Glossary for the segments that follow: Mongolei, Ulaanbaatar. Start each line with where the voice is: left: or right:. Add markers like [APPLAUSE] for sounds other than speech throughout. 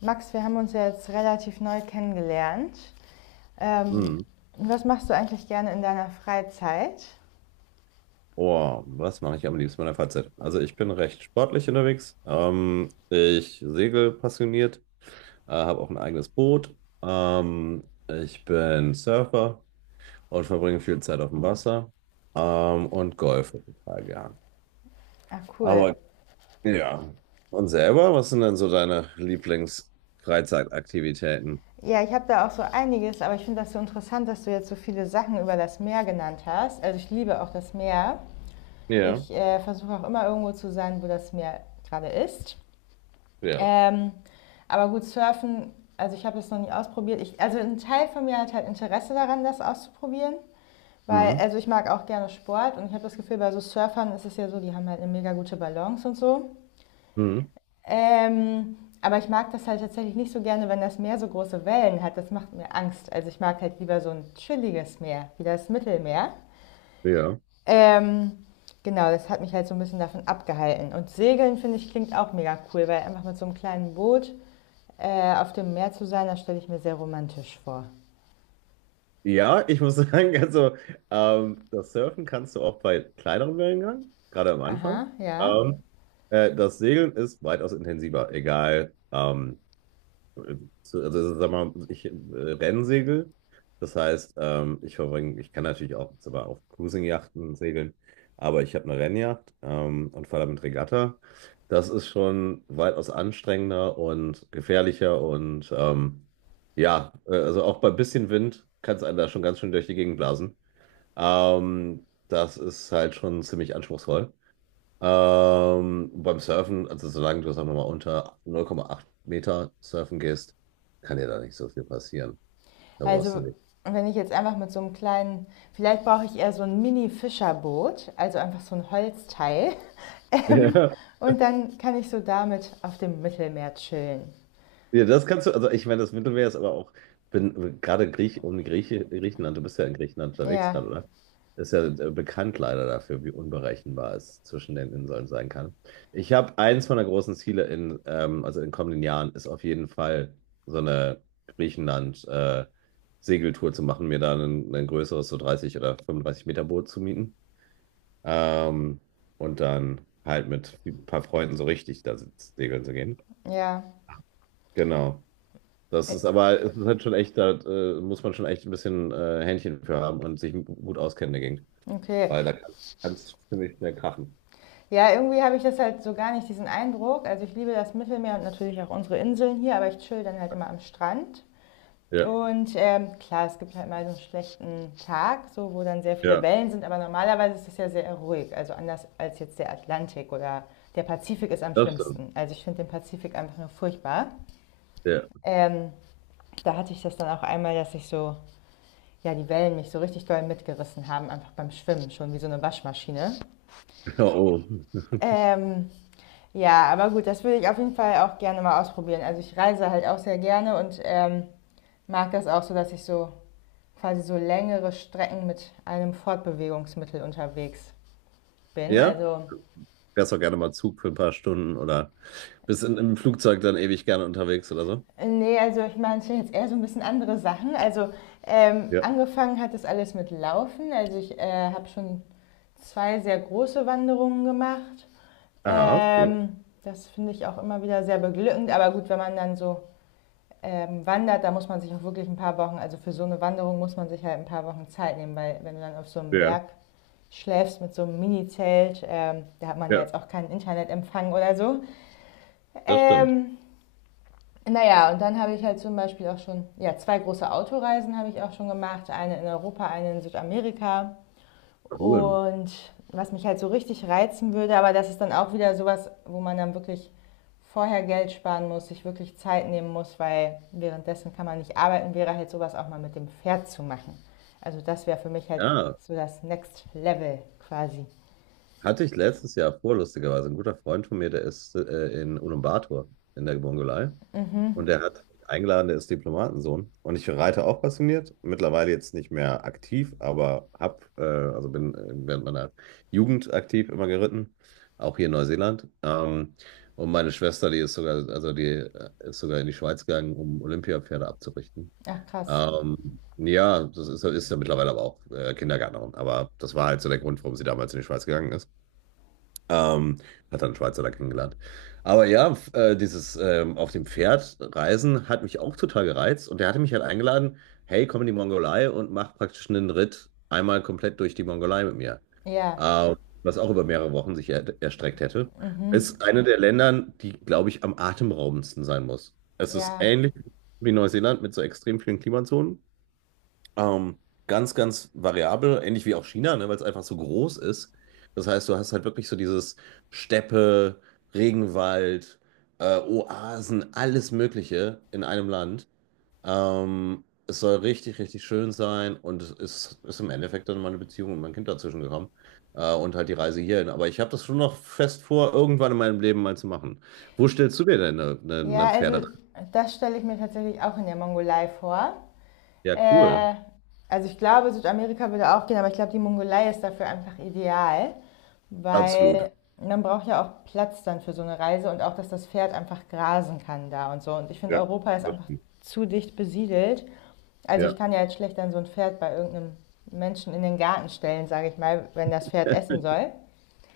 left: Max, wir haben uns ja jetzt relativ neu kennengelernt. Ähm,
right: Hm.
left: was machst du eigentlich gerne in deiner Freizeit?
right: Oh, was mache ich am liebsten in meiner Freizeit? Also ich bin recht sportlich unterwegs. Ich segel passioniert, habe auch ein eigenes Boot. Ich bin Surfer und verbringe viel Zeit auf dem Wasser. Und golfe total gern.
left: Ach cool.
right: Aber ja. Und selber, was sind denn so deine Lieblingsfreizeitaktivitäten?
left: Ja, ich habe da auch so einiges, aber ich finde das so interessant, dass du jetzt so viele Sachen über das Meer genannt hast. Also ich liebe auch das Meer.
right: Ja,
left: Ich versuche auch immer irgendwo zu sein, wo das Meer gerade ist.
right: ja.
left: Ähm, aber gut, Surfen, also ich habe es noch nie ausprobiert. Also ein Teil von mir hat halt Interesse daran, das auszuprobieren. Weil,
right: Hm.
left: also ich mag auch gerne Sport und ich habe das Gefühl, bei so Surfern ist es ja so, die haben halt eine mega gute Balance und so.
right: Hm.
left: Ähm, aber ich mag das halt tatsächlich nicht so gerne, wenn das Meer so große Wellen hat. Das macht mir Angst. Also ich mag halt lieber so ein chilliges Meer, wie das Mittelmeer.
right: Ja.
left: Ähm, genau, das hat mich halt so ein bisschen davon abgehalten. Und Segeln, finde ich, klingt auch mega cool, weil einfach mit so einem kleinen Boot auf dem Meer zu sein, das stelle ich mir sehr romantisch vor.
right: Ja, ich muss [LAUGHS] sagen, also das Surfen kannst du auch bei kleineren Wellengang, gerade am Anfang.
left: Aha, ja.
right: Ähm, Das Segeln ist weitaus intensiver, egal zu- sag mal, ich Rennsegel. Das heißt, ich kann natürlich auch sogar auf Cruising-Yachten segeln, aber ich habe eine Rennjacht und fahre damit Regatta. Das ist schon weitaus anstrengender und gefährlicher und ja, also auch bei bisschen Wind kann es einen da schon ganz schön durch die Gegend blasen. Das ist halt schon ziemlich anspruchsvoll. Beim Surfen, also solange du, sagen wir mal, unter 0,8 Meter surfen gehst, kann dir da nicht so viel passieren. Da brauchst du
left: Also wenn ich jetzt einfach mit so einem kleinen, vielleicht brauche ich eher so ein Mini-Fischerboot, also einfach so ein Holzteil.
right: nicht. [LAUGHS]
left: [LAUGHS] Und dann kann ich so damit auf dem Mittelmeer chillen.
right: Ja, das kannst du, also ich meine, das Mittelmeer ist aber auch, bin gerade Grieche, du bist ja in Griechenland unterwegs
left: Ja,
right: gerade, oder? Ist ja bekannt leider dafür, wie unberechenbar es zwischen den Inseln sein kann. Ich habe eins meiner großen Ziele in also in kommenden Jahren, ist auf jeden Fall so eine Griechenland-Segeltour zu machen, mir da ein größeres, so 30 oder 35 Meter Boot zu mieten. Ähm, und dann halt mit ein paar Freunden so richtig segeln zu gehen.
left: ja.
right: Genau. Das
left: Äh,
right: ist aber Es ist halt schon echt, da muss man schon echt ein bisschen Händchen für haben und sich gut auskennen dagegen,
left: Okay.
right: weil da kann es ziemlich schnell krachen.
left: Ja, irgendwie habe ich das halt so gar nicht, diesen Eindruck. Also ich liebe das Mittelmeer und natürlich auch unsere Inseln hier, aber ich chill dann halt immer am Strand.
right: Ja,
left: Und klar, es gibt halt mal so einen schlechten Tag, so, wo dann sehr viele
right: ja,
left: Wellen sind, aber normalerweise ist es ja sehr ruhig. Also anders als jetzt der Atlantik oder der Pazifik ist am
right: das stimmt.
left: schlimmsten. Also ich finde den Pazifik einfach nur furchtbar.
right: Ja.
left: Ähm, da hatte ich das dann auch einmal, dass ich so, ja, die Wellen mich so richtig doll mitgerissen haben, einfach beim Schwimmen, schon wie so eine Waschmaschine.
right: Ja, oh.
left: Ähm, ja, aber gut, das würde ich auf jeden Fall auch gerne mal ausprobieren. Also ich reise halt auch sehr gerne und mag das auch so, dass ich so quasi so längere Strecken mit einem Fortbewegungsmittel unterwegs bin.
right: Ja?
left: Also
right: Wärst auch gerne mal Zug für ein paar Stunden oder bist im Flugzeug dann ewig gerne unterwegs oder so?
left: nee, also ich meine es sind jetzt eher so ein bisschen andere Sachen. Also
right: Ja.
left: angefangen hat das alles mit Laufen. Also ich habe schon zwei sehr große Wanderungen gemacht.
right: Aha, cool.
left: Das finde ich auch immer wieder sehr beglückend. Aber gut, wenn man dann so wandert, da muss man sich auch wirklich ein paar Wochen, also für so eine Wanderung muss man sich halt ein paar Wochen Zeit nehmen, weil wenn du dann auf so einem
right: Ja,
left: Berg schläfst mit so einem Mini-Zelt. Da hat man ja
right: ja.
left: jetzt auch keinen Internetempfang oder so.
right: Das stimmt.
left: Ähm, naja, und dann habe ich halt zum Beispiel auch schon, ja, zwei große Autoreisen habe ich auch schon gemacht. Eine in Europa, eine in Südamerika.
right: Cool.
left: Und was mich halt so richtig reizen würde, aber das ist dann auch wieder sowas, wo man dann wirklich vorher Geld sparen muss, sich wirklich Zeit nehmen muss, weil währenddessen kann man nicht arbeiten, wäre halt sowas auch mal mit dem Pferd zu machen. Also das wäre für mich halt
right: Ja,
left: so das Next Level quasi.
right: hatte ich letztes Jahr vor, lustigerweise. Ein guter Freund von mir, der ist in Ulaanbaatar in der Mongolei. Und der hat mich eingeladen, der ist Diplomatensohn. Und ich reite auch passioniert. Mittlerweile jetzt nicht mehr aktiv, aber hab, also bin während meiner Jugend aktiv immer geritten. Auch hier in Neuseeland. Und meine Schwester, die ist sogar in die Schweiz gegangen, um Olympiapferde abzurichten.
left: Ach krass,
right: Ja, ist ja mittlerweile aber auch Kindergärtnerin. Aber das war halt so der Grund, warum sie damals in die Schweiz gegangen ist. Ähm, Hat dann einen Schweizer da kennengelernt. Aber ja, f- dieses auf dem Pferd reisen hat mich auch total gereizt. Und der hatte mich halt eingeladen, hey, komm in die Mongolei und mach praktisch einen Ritt einmal komplett durch die Mongolei mit mir.
left: ja,
right: Ähm, Was auch über mehrere Wochen sich er erstreckt hätte. Ist eine der Ländern, die, glaube ich, am atemberaubendsten sein muss. Es ist
left: ja.
right: ähnlich wie Neuseeland mit so extrem vielen Klimazonen. Ähm, Ganz, ganz variabel, ähnlich wie auch China, ne, weil es einfach so groß ist. Das heißt, du hast halt wirklich so dieses Steppe, Regenwald, Oasen, alles Mögliche in einem Land. Es soll richtig, richtig schön sein und ist im Endeffekt dann meine Beziehung und mein Kind dazwischen gekommen und halt die Reise hierhin. Aber ich habe das schon noch fest vor, irgendwann in meinem Leben mal zu machen. Wo stellst du dir denn
left: Ja,
right: eine Pferde?
left: also das stelle ich mir tatsächlich auch in der Mongolei vor.
right: Ja, cool.
left: Äh, also ich glaube, Südamerika würde auch gehen, aber ich glaube, die Mongolei ist dafür einfach ideal,
right: Absolut.
left: weil man braucht ja auch Platz dann für so eine Reise und auch, dass das Pferd einfach grasen kann da und so. Und ich finde,
right: Ja,
left: Europa ist
right: das
left: einfach
right: stimmt.
left: zu dicht besiedelt. Also ich
right: Ja.
left: kann ja jetzt schlecht dann so ein Pferd bei irgendeinem Menschen in den Garten stellen, sage ich mal, wenn das Pferd
right: [LAUGHS]
left: essen soll.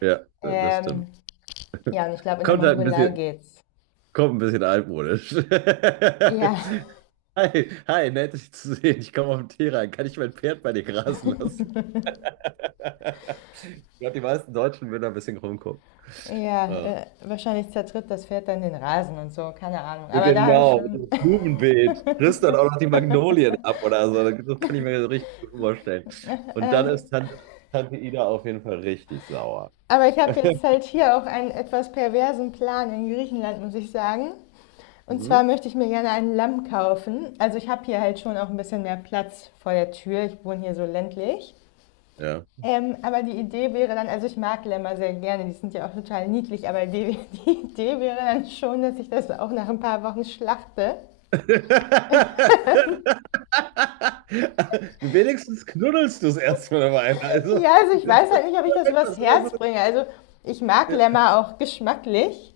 right: Ja, das
left: Ähm,
right: stimmt.
left: ja, und ich glaube, in der
right: Kommt halt ein
left: Mongolei
right: bisschen,
left: geht's.
right: Kommt ein bisschen altmodisch. [LAUGHS]
left: Ja,
right: Hi, hi, nett dich zu sehen. Ich komme auf den Tee rein. Kann ich mein Pferd bei dir grasen lassen? [LAUGHS] Ich glaube, die meisten Deutschen würden da ein bisschen rumgucken.
left: ja,
right: Äh,
left: wahrscheinlich zertritt das Pferd dann den Rasen und so, keine Ahnung.
right: ja,
left: Aber da habe ich
right: genau, das
left: schon. [LAUGHS]
right: Blumenbeet. Frisst dann auch noch die Magnolien ab oder so. Das kann ich mir so richtig gut vorstellen. Und dann ist
left: Ähm,
right: Tante, Tante Ida auf jeden Fall richtig sauer.
left: aber ich habe jetzt halt hier auch einen etwas perversen Plan in Griechenland, muss ich sagen. Und zwar
right: Mhm.
left: möchte ich mir gerne ein Lamm kaufen. Also ich habe hier halt schon auch ein bisschen mehr Platz vor der Tür. Ich wohne hier so ländlich.
right: Ja.
left: Aber die Idee wäre dann, also ich mag Lämmer sehr gerne, die sind ja auch total niedlich, aber die, [LAUGHS] die Idee wäre dann schon, dass ich das auch nach ein paar Wochen schlachte.
right: [LAUGHS] Wenigstens knuddelst du es erstmal dabei. Also,
left: Ja, also ich
right: das ist
left: weiß
right: doch
left: halt nicht, ob ich das übers
right: etwas, oder so.
left: Herz bringe. Also ich mag
right: Ja.
left: Lämmer auch geschmacklich.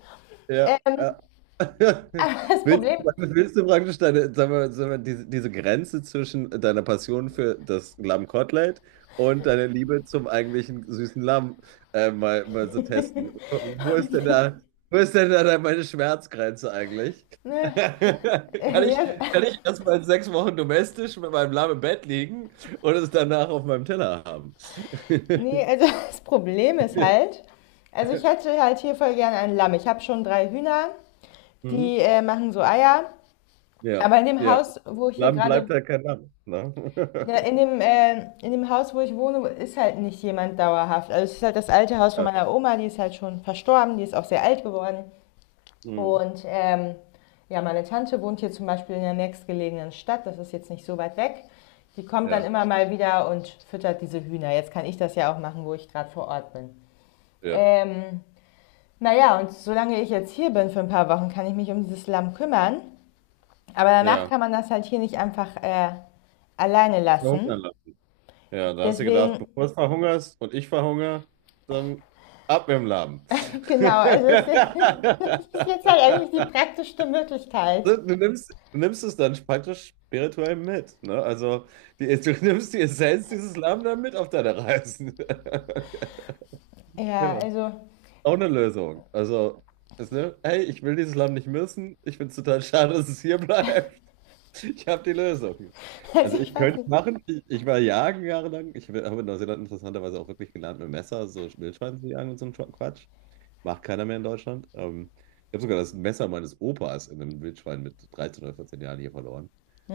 right: Ja,
left: Ähm,
right: ja. [LAUGHS]
left: aber [LAUGHS] das Problem,
right: Willst du praktisch deine, sagen wir, diese Grenze zwischen deiner Passion für das Lammkotelett und deiner Liebe zum eigentlichen süßen Lamm mal so testen? Wo ist denn da, wo ist denn da meine Schmerzgrenze eigentlich? [LAUGHS]
left: ne,
right: Kann
left: nee,
right: ich,
left: das,
right: kann ich erstmal 6 Wochen domestisch mit meinem Lamm im Bett liegen und es danach auf meinem Teller haben?
left: nee,
right: [LAUGHS]
left: also [LAUGHS] das Problem ist halt, also ich hätte halt hier voll gerne ein Lamm. Ich habe schon drei Hühner,
right: Hm?
left: die machen so Eier.
right: Ja,
left: Aber in dem
right: ja.
left: Haus, wo ich hier
right: Lamm bleibt
left: gerade,
right: halt kein Lamm. Ne?
left: ja, in
right: [LAUGHS]
left: dem, äh, in dem Haus, wo ich wohne, ist halt nicht jemand dauerhaft. Also es ist halt das alte Haus von
right: Ja,
left: meiner Oma, die ist halt schon verstorben, die ist auch sehr alt geworden.
right: mhm,
left: Und ja, meine Tante wohnt hier zum Beispiel in der nächstgelegenen Stadt, das ist jetzt nicht so weit weg. Die kommt dann
right: ja,
left: immer mal wieder und füttert diese Hühner. Jetzt kann ich das ja auch machen, wo ich gerade vor Ort bin.
right: ja,
left: Ähm, naja, und solange ich jetzt hier bin für ein paar Wochen, kann ich mich um dieses Lamm kümmern. Aber danach
right: ja.
left: kann man das halt hier nicht einfach alleine
right: Verhungern
left: lassen.
right: lassen. Ja, da hast du gedacht,
left: Deswegen,
right: bevor es verhungerst und ich verhungere, dann ab mit dem Laden.
left: [LAUGHS] genau, also es das [LAUGHS] ist jetzt halt eigentlich die
right: [LAUGHS]
left: praktischste Möglichkeit.
right: Du nimmst es dann praktisch spirituell mit, ne? Also die, du nimmst die Essenz dieses Lamm dann mit auf deine Reisen. [LAUGHS]
left: Ja,
right: Ja,
left: also,
right: auch eine Lösung. Also, ist, ne? Hey, ich will dieses Lamm nicht missen. Ich finde es total schade, dass es hier bleibt. Ich habe die Lösung.
left: [LAUGHS] also
right: Also ich
left: ich weiß
right: könnte
left: nicht.
right: machen, ich war jagen jahrelang. Ich habe in Neuseeland interessanterweise auch wirklich gelernt, mit Messer so Wildschweine zu jagen und so ein Quatsch. Macht keiner mehr in Deutschland. Ich habe sogar das Messer meines Opas in einem Wildschwein mit 13 oder 14 Jahren hier verloren.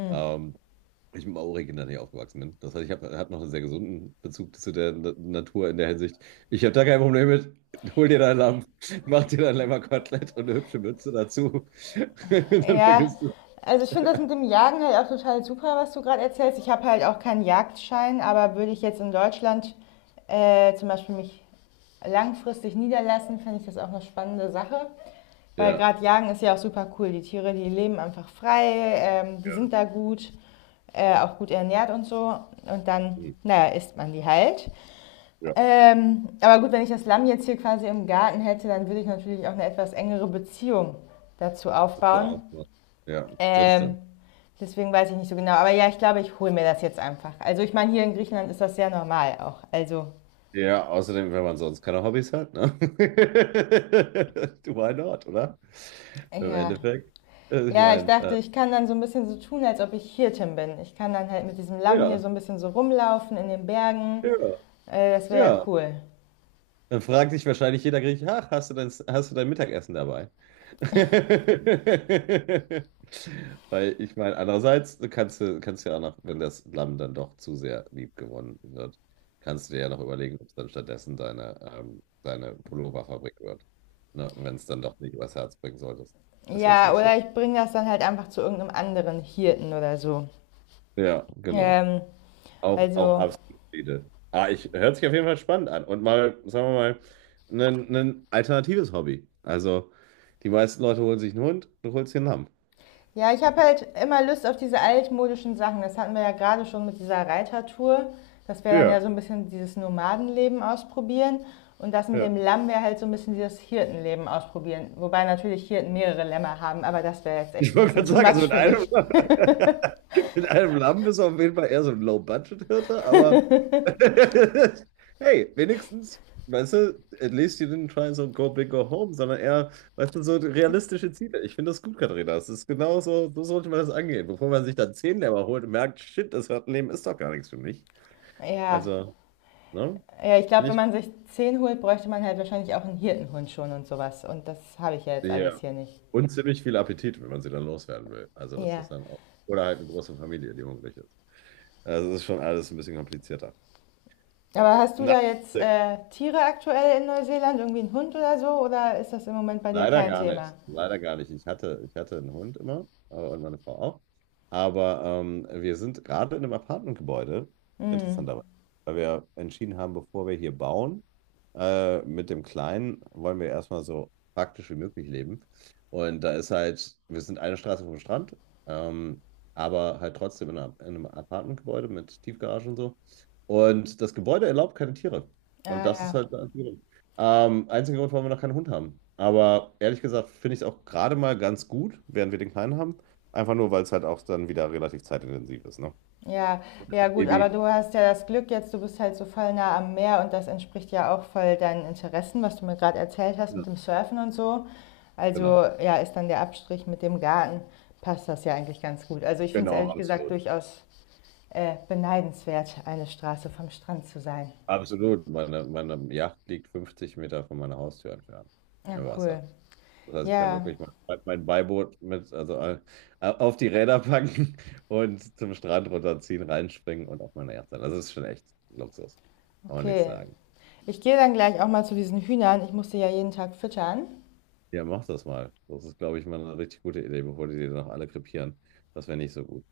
right: Ähm, Ich mit Maori-Kindern hier aufgewachsen bin. Das heißt, ich hab noch einen sehr gesunden Bezug zu der Natur in der Hinsicht. Ich habe da kein Problem mit. Hol dir dein Lamm, mach dir dein Lämmerkotelett und eine hübsche Mütze dazu. [LAUGHS] Dann
left: Ja,
right: vergisst du es.
left: also ich finde das mit dem Jagen halt auch total super, was du gerade erzählst. Ich habe halt auch keinen Jagdschein, aber würde ich jetzt in Deutschland zum Beispiel mich langfristig niederlassen, fände ich das auch eine spannende Sache. Weil
right: Ja.
left: gerade Jagen ist ja auch super cool. Die Tiere, die leben einfach frei, die
right: Ja.
left: sind da gut, auch gut ernährt und so. Und dann,
right: Hm.
left: naja, isst man die halt.
right: Ja,
left: Aber gut, wenn ich das Lamm jetzt hier quasi im Garten hätte, dann würde ich natürlich auch eine etwas engere Beziehung dazu
right: das ist
left: aufbauen.
right: auch so. Ja, das
left: Ähm,
right: stimmt.
left: deswegen weiß ich nicht so genau. Aber ja, ich glaube, ich hole mir das jetzt einfach. Also ich meine, hier in Griechenland ist das sehr normal auch. Also
right: Ja, außerdem, wenn man sonst keine Hobbys hat, ne? [LAUGHS] Du, why not, oder? Im
left: ja.
right: Endeffekt. Also ich
left: Ja, ich
right: meine,
left: dachte, ich kann dann so ein bisschen so tun, als ob ich Hirtin bin. Ich kann dann halt mit diesem Lamm hier
right: ja,
left: so ein bisschen so rumlaufen in den
right: ja,
left: Bergen. Das wäre ja
right: ja.
left: cool.
right: Dann fragt sich wahrscheinlich jeder Grieche, ach, hast du dein Mittagessen dabei? [LAUGHS] Weil ich meine, andererseits du kannst ja auch noch, wenn das Lamm dann doch zu sehr lieb gewonnen wird, kannst du dir ja noch überlegen, ob es dann stattdessen deine Pulloverfabrik wird. Ne? Wenn es dann doch nicht übers Herz bringen solltest. Das ist jetzt
left: Ja,
right: nicht so.
left: oder ich bringe das dann halt einfach zu irgendeinem anderen Hirten oder so.
right: Ja, genau.
left: Ähm,
right: Auch, auch
left: also
right: absolut Friede. Ah, ich, hört sich auf jeden Fall spannend an. Und mal, sagen wir mal, ein alternatives Hobby. Also, die meisten Leute holen sich einen Hund, du holst dir einen Lamm.
left: ja, ich habe halt immer Lust auf diese altmodischen Sachen. Das hatten wir ja gerade schon mit dieser Reitertour. Das wäre dann ja
right: Ja,
left: so ein bisschen dieses Nomadenleben ausprobieren. Und das mit
right: ja.
left: dem Lamm wäre halt so ein bisschen dieses Hirtenleben ausprobieren. Wobei natürlich Hirten mehrere Lämmer haben, aber das wäre jetzt echt
right: Ich
left: ein
right: wollte
left: bisschen
right: gerade
left: too
right: sagen, also
left: much
right: mit
left: für
right: einem,
left: mich.
right: [LAUGHS] mit einem Lamm bist du auf jeden Fall eher so ein Low-Budget-Hirte, aber [LAUGHS] hey, wenigstens, weißt du, at least you didn't try so go big go home, sondern eher, weißt du, so realistische Ziele. Ich finde das gut, Katharina. Das ist genau so, so sollte man das angehen, bevor man sich dann 10 Lämmer holt und merkt, shit, das Leben ist doch gar nichts für mich.
left: Ja,
right: Also, ne?
left: ja ich glaube, wenn
right: Finde
left: man sich zehn holt, bräuchte man halt wahrscheinlich auch einen Hirtenhund schon und sowas. Und das habe ich ja jetzt
right: ich,
left: alles
right: ja.
left: hier nicht.
right: Und ziemlich viel Appetit, wenn man sie dann loswerden will. Also, das
left: Ja.
right: ist dann auch. Oder halt eine große Familie, die hungrig ist. Also, das ist schon alles ein bisschen komplizierter.
left: Aber hast du
right: Na,
left: da jetzt Tiere aktuell in Neuseeland? Irgendwie einen Hund oder so? Oder ist das im Moment bei dir
right: leider
left: kein
right: gar
left: Thema?
right: nicht. Leider gar nicht. Ich hatte einen Hund immer und meine Frau auch. Aber wir sind gerade in einem Apartmentgebäude,
left: Mhm.
right: interessanterweise, weil wir entschieden haben, bevor wir hier bauen, mit dem Kleinen wollen wir erstmal so praktisch wie möglich leben. Und da ist halt, wir sind eine Straße vom Strand, ähm, aber halt trotzdem in einem Apartmentgebäude mit Tiefgarage und so. Und das Gebäude erlaubt keine Tiere.
left: Ja,
right: Und das ist
left: ja.
right: halt. Einziger Grund, warum wir noch keinen Hund haben. Aber ehrlich gesagt finde ich es auch gerade mal ganz gut, während wir den Kleinen haben. Einfach nur, weil es halt auch dann wieder relativ zeitintensiv ist, ne?
left: Ja, ja
right: Das
left: gut, aber
right: Baby.
left: du hast ja das Glück jetzt, du bist halt so voll nah am Meer und das entspricht ja auch voll deinen Interessen, was du mir gerade erzählt hast mit
right: Genau.
left: dem Surfen und so. Also
right: Genau,
left: ja, ist dann der Abstrich mit dem Garten, passt das ja eigentlich ganz gut. Also ich finde es
right: genau,
left: ehrlich gesagt
right: absolut.
left: durchaus beneidenswert, eine Straße vom Strand zu sein.
right: Absolut. Meine Yacht liegt 50 Meter von meiner Haustür entfernt
left: Ja,
right: im Wasser.
left: cool.
right: Das heißt, ich kann
left: Ja,
right: wirklich mein Beiboot mit, also auf die Räder packen [LAUGHS] und zum Strand runterziehen, reinspringen und auf meine Yacht sein. Also, das ist schon echt Luxus. Kann man nichts
left: okay.
right: sagen.
left: Ich gehe dann gleich auch mal zu diesen Hühnern. Ich muss sie ja jeden Tag füttern.
right: Ja, mach das mal. Das ist, glaube ich, mal eine richtig gute Idee, bevor die noch alle krepieren. Das wäre nicht so gut.